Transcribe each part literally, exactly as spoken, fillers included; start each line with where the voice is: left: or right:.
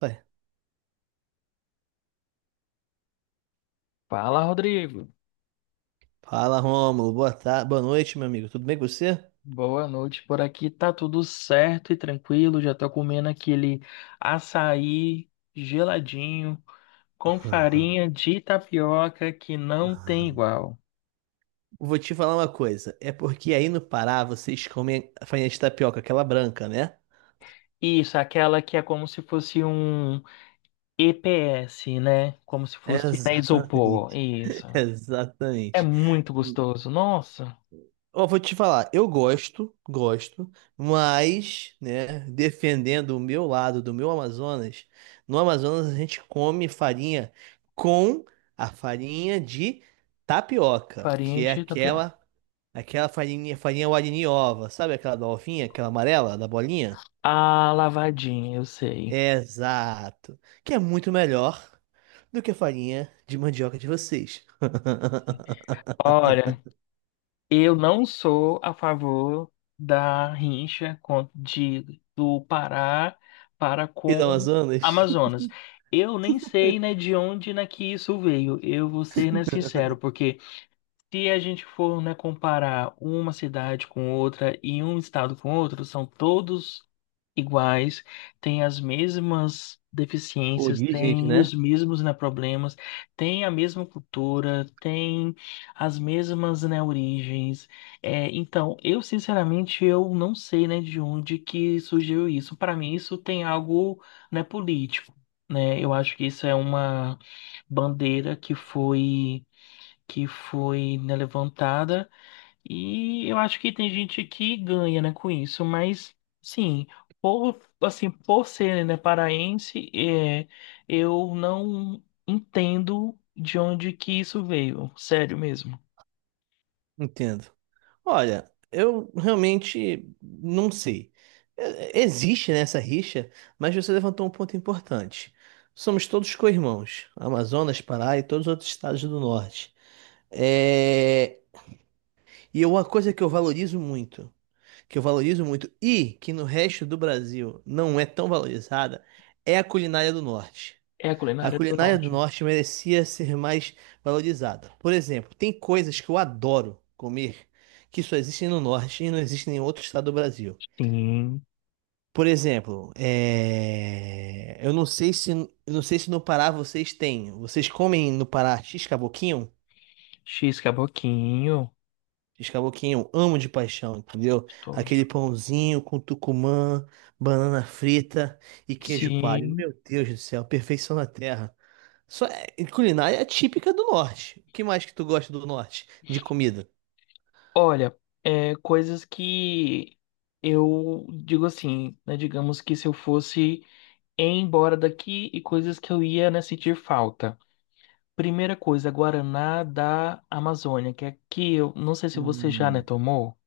right: Ué,
left: Fala, Rodrigo.
right: fala, Rômulo. Boa tarde, boa noite, meu amigo. Tudo bem com você?
left: Boa noite. Por aqui tá tudo certo e tranquilo. Já tô comendo aquele açaí geladinho com
right: Aham,
left: farinha de tapioca que não tem
right: aham.
left: igual.
right: Vou te falar uma coisa. É porque aí no Pará vocês comem a farinha de tapioca, aquela branca, né?
left: Isso, aquela que é como se fosse um E P S, né? Como se fosse na isopor.
right: Exatamente,
left: Isso. É
right: exatamente.
left: muito gostoso. Nossa,
right: Ó, vou te falar, eu gosto, gosto, mas, né, defendendo o meu lado do meu Amazonas, no Amazonas a gente come farinha com a farinha de tapioca,
left: farinha
right: que é
left: de tapioca.
right: aquela aquela farinha, farinha Wariniova, sabe aquela da ovinha, aquela amarela da bolinha?
left: Ah, lavadinha, eu sei.
right: Exato, que é muito melhor do que a farinha de mandioca de vocês.
left: Olha, Eu não sou a favor da rincha com- de, do Pará para
right: E
left: com
right: do Amazonas,
left: Amazonas. Eu nem sei, né, de onde né, que isso veio. Eu vou ser, né, sincero, porque se a gente for, né, comparar uma cidade com outra e um estado com outro, são todos iguais, têm as mesmas deficiências,
right: origens,
left: têm
right: né?
left: os mesmos, né, problemas, têm a mesma cultura, têm as mesmas, né, origens. É, então, eu sinceramente eu não sei, né, de onde que surgiu isso. Para mim, isso tem algo, né, político. Né, eu acho que isso é uma bandeira que foi que foi né, levantada e eu acho que tem gente que ganha, né, com isso, mas sim, por assim, por ser, né, paraense, é, eu não entendo de onde que isso veio, sério mesmo.
right: Entendo. Olha, eu realmente não sei. É- Existe, né, essa rixa, mas você levantou um ponto importante. Somos todos co-irmãos, Amazonas, Pará e todos os outros estados do norte. É... E é uma coisa que eu valorizo muito, que eu valorizo muito e que no resto do Brasil não é tão valorizada, é a culinária do norte.
left: É a
right: A
left: culinária do
right: culinária do
left: norte.
right: norte merecia ser mais valorizada. Por exemplo, tem coisas que eu adoro comer que só existem no norte e não existem em outro estado do Brasil.
left: Sim,
right: Por exemplo, é, eu não sei se eu não sei se no Pará vocês têm. Vocês comem no Pará x-caboquinho?
left: X caboquinho,
right: X-caboquinho, eu amo de paixão, entendeu? Aquele
left: gostoso.
right: pãozinho com tucumã, banana frita e queijo coalho.
left: Sim.
right: Meu Deus do céu, perfeição na terra. Só é- Culinária é típica do norte. O que mais que tu gosta do norte de comida?
left: Olha, é, coisas que eu digo assim, né, digamos que se eu fosse ir embora daqui e coisas que eu ia, né, sentir falta. Primeira coisa, Guaraná da Amazônia, que aqui eu não sei se você já, né,
right: Hum.
left: tomou.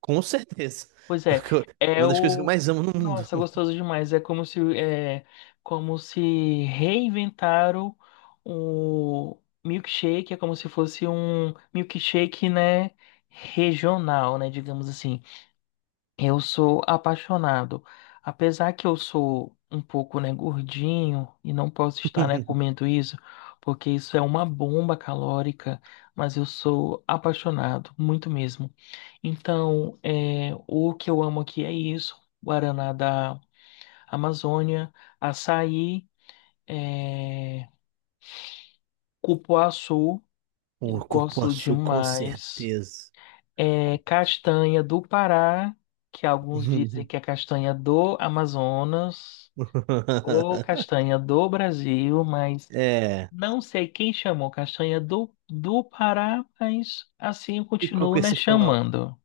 right: Com certeza.
left: Pois
right: É
left: é,
right: o que eu- é
left: é
right: uma das coisas que eu
left: o.
right: mais amo no mundo.
left: Nossa, gostoso demais. É como se, é, como se reinventaram o milkshake, é como se fosse um milkshake, né, regional, né, digamos assim. Eu sou apaixonado. Apesar que eu sou um pouco, né, gordinho e não posso estar, né, comendo isso, porque isso é uma bomba calórica, mas eu sou apaixonado, muito mesmo. Então, é, o que eu amo aqui é isso: Guaraná da Amazônia, açaí, é, cupuaçu,
right: O
left: eu gosto
right: cupuaçu, com
left: demais.
right: certeza.
left: É
right: Cu-
left: castanha do Pará, que alguns dizem que é castanha do Amazonas, ou castanha do Brasil, mas
right: É,
left: não sei quem chamou castanha do, do Pará, mas assim eu
right: ficou
left: continuo,
right: com
left: né,
right: esse fama.
left: chamando,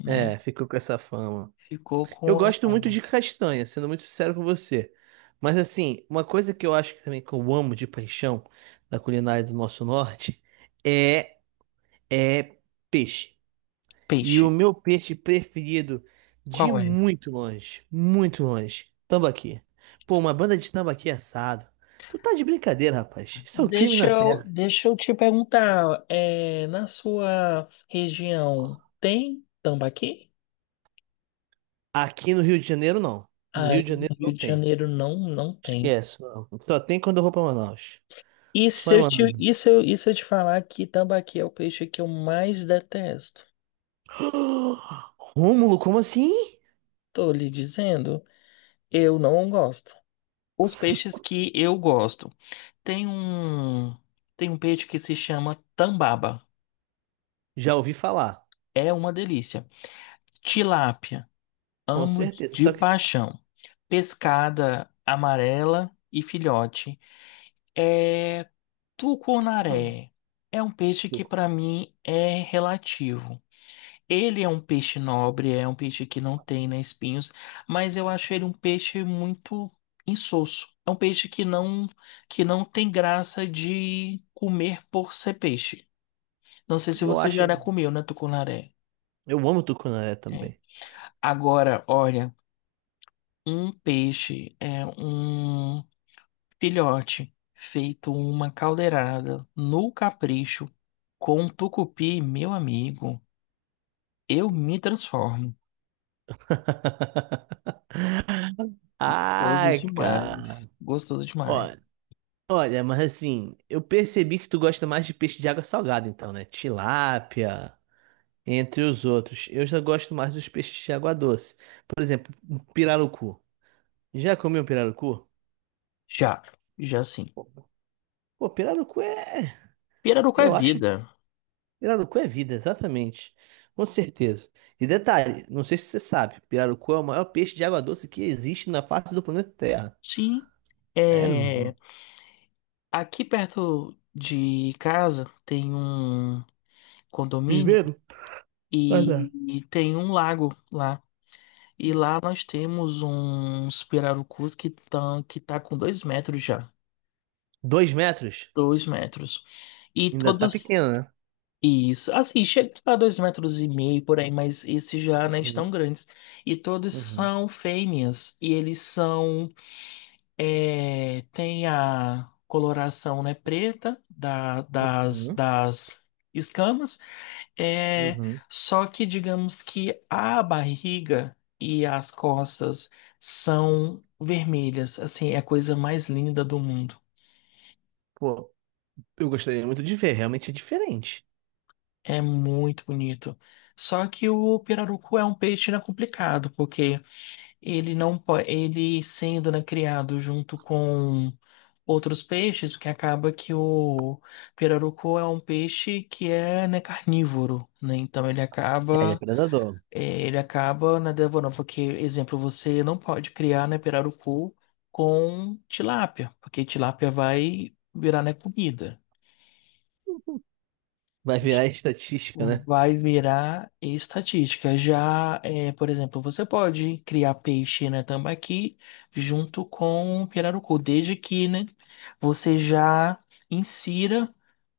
left: né?
right: É, ficou com essa fama.
left: Ficou com
right: Eu
left: a
right: gosto muito
left: fama.
right: de castanha, sendo muito sincero com você. Mas assim, uma coisa que eu acho que também que eu amo de paixão da culinária do nosso norte é é peixe. E o
left: Peixe,
right: meu peixe preferido de
left: qual é?
right: muito longe, muito longe, tambaqui. Pô, uma banda de tambaqui assado. Tu tá de brincadeira, rapaz. Isso é um crime
left: Deixa
right: na
left: eu,
right: terra.
left: deixa eu te perguntar, é, na sua região tem tambaqui?
right: Aqui no Rio de Janeiro, não. No Rio de
left: Aí no
right: Janeiro
left: Rio
right: não
left: de
right: tem.
left: Janeiro não, não tem.
right: Esquece. Não. Só tem quando eu vou pra Manaus.
left: E
right: Só
left: se
right: em
left: eu te,
right: Manaus.
left: e se eu, e se eu te falar que tambaqui é o peixe que eu mais detesto?
right: Rômulo, como assim?
left: Tô lhe dizendo, eu não gosto. Os peixes que eu gosto. Tem um, tem um peixe que se chama tambaba.
right: Já ouvi falar.
left: É uma delícia. Tilápia,
right: Com
left: amo
right: certeza.
left: de
right: Só que.
left: paixão. Pescada amarela e filhote. É
right: Hum.
left: tucunaré. É um peixe que para mim é relativo. Ele é um peixe nobre, é um peixe que não tem, né, espinhos, mas eu acho ele um peixe muito insosso. É um peixe que não que não tem graça de comer por ser peixe. Não sei se
right: Eu
left: você
right: acho.
left: já comeu, né, tucunaré?
right: Eu amo tucunaré
left: É.
right: também.
left: Agora, olha, um peixe é um filhote feito uma caldeirada no capricho com tucupi, meu amigo. Eu me transformo. Gostoso
right: Ai,
left: demais.
right: cara.
left: Gostoso
right: Ó,
left: demais.
right: olha, mas assim, eu percebi que tu gosta mais de peixe de água salgada, então, né? Tilápia, entre os outros. Eu já gosto mais dos peixes de água doce. Por exemplo, um pirarucu. Já comeu um pirarucu?
left: Já, já sim.
right: Pô, pirarucu é.
left: Pirarucu é
right: Eu acho.
left: vida.
right: Pirarucu é vida, exatamente. Com certeza. E detalhe, não sei se você sabe, pirarucu é o maior peixe de água doce que existe na face do planeta Terra.
left: Sim.
right: É, não.
left: É,
right: não-
left: aqui perto de casa tem um condomínio
right: Viveiro? Mas
left: e,
right: é.
left: e tem um lago lá. E lá nós temos uns pirarucus que estão que tá com dois metros já.
right: Dois metros?
left: Dois metros. E
right: Ainda tá
left: todos.
right: pequeno, né?
left: Isso. Assim, chega a dois metros e meio por aí, mas esses já não estão
right: Uhum,
left: grandes. E todos
right: uhum,
left: são fêmeas. E eles são É, tem a coloração, né, preta da- das,
right: uhum,
left: das escamas, é,
right: uhum.
left: só que digamos que a barriga e as costas são vermelhas, assim, é a coisa mais linda do mundo,
right: Pô, eu gostaria muito de ver, realmente é diferente.
left: é muito bonito. Só que o pirarucu é um peixe, né, complicado, porque Ele não po- ele sendo, né, criado junto com outros peixes, porque acaba que o pirarucu é um peixe que é, né, carnívoro, né? Então ele
right: É, ele é
left: acaba
right: predador.
left: eh, ele acaba, né, devorando, porque, exemplo, você não pode criar, né, pirarucu com tilápia, porque tilápia vai virar, né, comida.
right: Vai virar estatística, né?
left: Vai virar estatística. Já, é, por exemplo, você pode criar peixe na tambaqui junto com o pirarucu, desde que, né, você já insira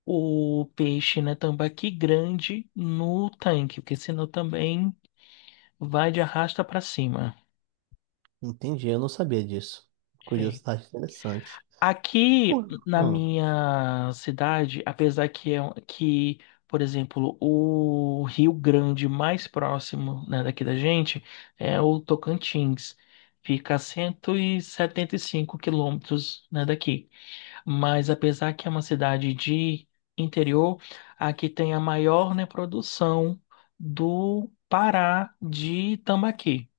left: o peixe na tambaqui grande no tanque, porque senão também vai de arrasta para cima.
right: Entendi, eu não sabia disso.
left: É.
right: Curiosidade interessante. Pô.
left: Aqui na
right: Hum,
left: minha cidade, apesar que é um- que, por exemplo, o Rio Grande mais próximo, né, daqui da gente é o Tocantins. Fica a cento e setenta e cinco quilômetros, né, daqui. Mas apesar que é uma cidade de interior, aqui tem a maior, né, produção do Pará de tambaqui.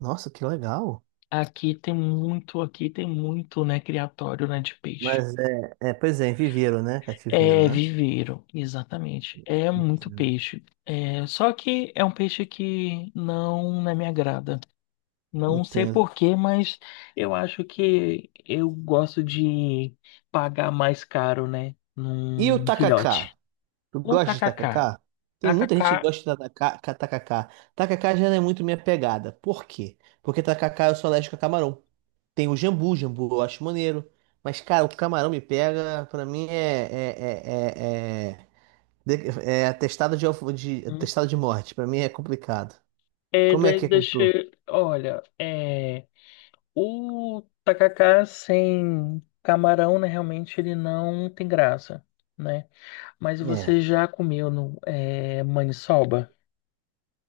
right: nossa, que legal.
left: Aqui tem muito, aqui tem muito, né, criatório, né, de peixe.
right: Mas é, é, pois é, em viveiro, né? Cativeiro,
left: É,
right: né?
left: viveiro, exatamente. É muito
right: Entendo.
left: peixe. É, só que é um peixe que não, não me agrada. Não sei
right: Entendo.
left: por quê, mas eu acho que eu gosto de pagar mais caro, né?
right: E o
left: Num
right: tacacá?
left: filhote.
right: Tu
left: O
right: gosta de
left: tacacá.
right: tacacá? Tem muita gente que
left: Tacacá
right: gosta de tacacá. Tacacá Tacacá já não é muito minha pegada. Por quê? Porque tacacá eu sou alérgico a camarão. Tem o jambu, jambu eu acho maneiro. Mas, cara, o camarão me pega, pra mim é. É, é, é, é, de- é atestado de, alfa- de,
left: hum,
right: atestado de morte. Pra mim é complicado.
left: é,
right: Como é
left: daí
right: que é com
left: deixa.
right: tu?
left: Olha, é, o tacacá sem camarão, né? Realmente ele não tem graça, né? Mas
right: É.
left: você já comeu no, é, maniçoba?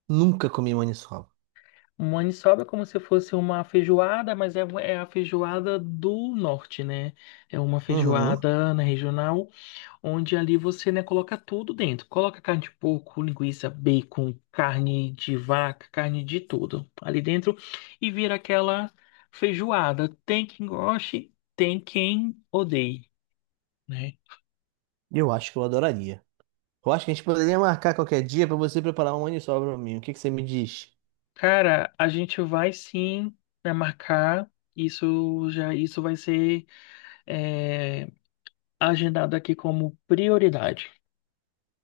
right: Nunca comi maniçoba.
left: Maniçoba é como se fosse uma feijoada, mas é, é a feijoada do norte, né? É uma
right: Uhum.
left: feijoada na regional, onde ali você, né, coloca tudo dentro. Coloca carne de porco, linguiça, bacon, carne de vaca, carne de tudo ali dentro e vira aquela feijoada. Tem quem goste, tem quem odeie, né?
right: Eu acho que eu adoraria. Eu acho que a gente poderia marcar qualquer dia pra você preparar uma maniçoba pra mim. O que que você me diz?
left: Cara, a gente vai sim né, marcar. Isso já isso vai ser é, agendado aqui como prioridade.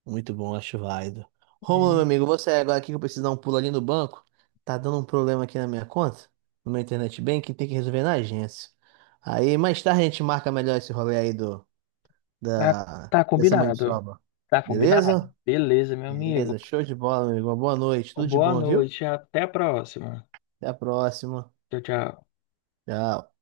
right: Muito bom, acho válido. Romulo, meu
left: Hum.
right: amigo, você agora aqui que eu preciso dar um pulo ali no banco. Tá dando um problema aqui na minha conta, no meu internet banking, tem que resolver na agência. Aí mais tarde a gente marca melhor esse rolê aí do,
left: Tá,
right: da,
left: tá
right: dessa
left: combinado.
right: maniçoba.
left: Tá combinado?
right: Beleza?
left: Beleza, meu
right: Beleza,
left: amigo.
right: show de bola, meu amigo. Uma boa noite, tudo de
left: Boa
right: bom, viu?
left: noite, até a próxima.
right: Até a próxima.
left: Tchau, tchau.
right: Tchau.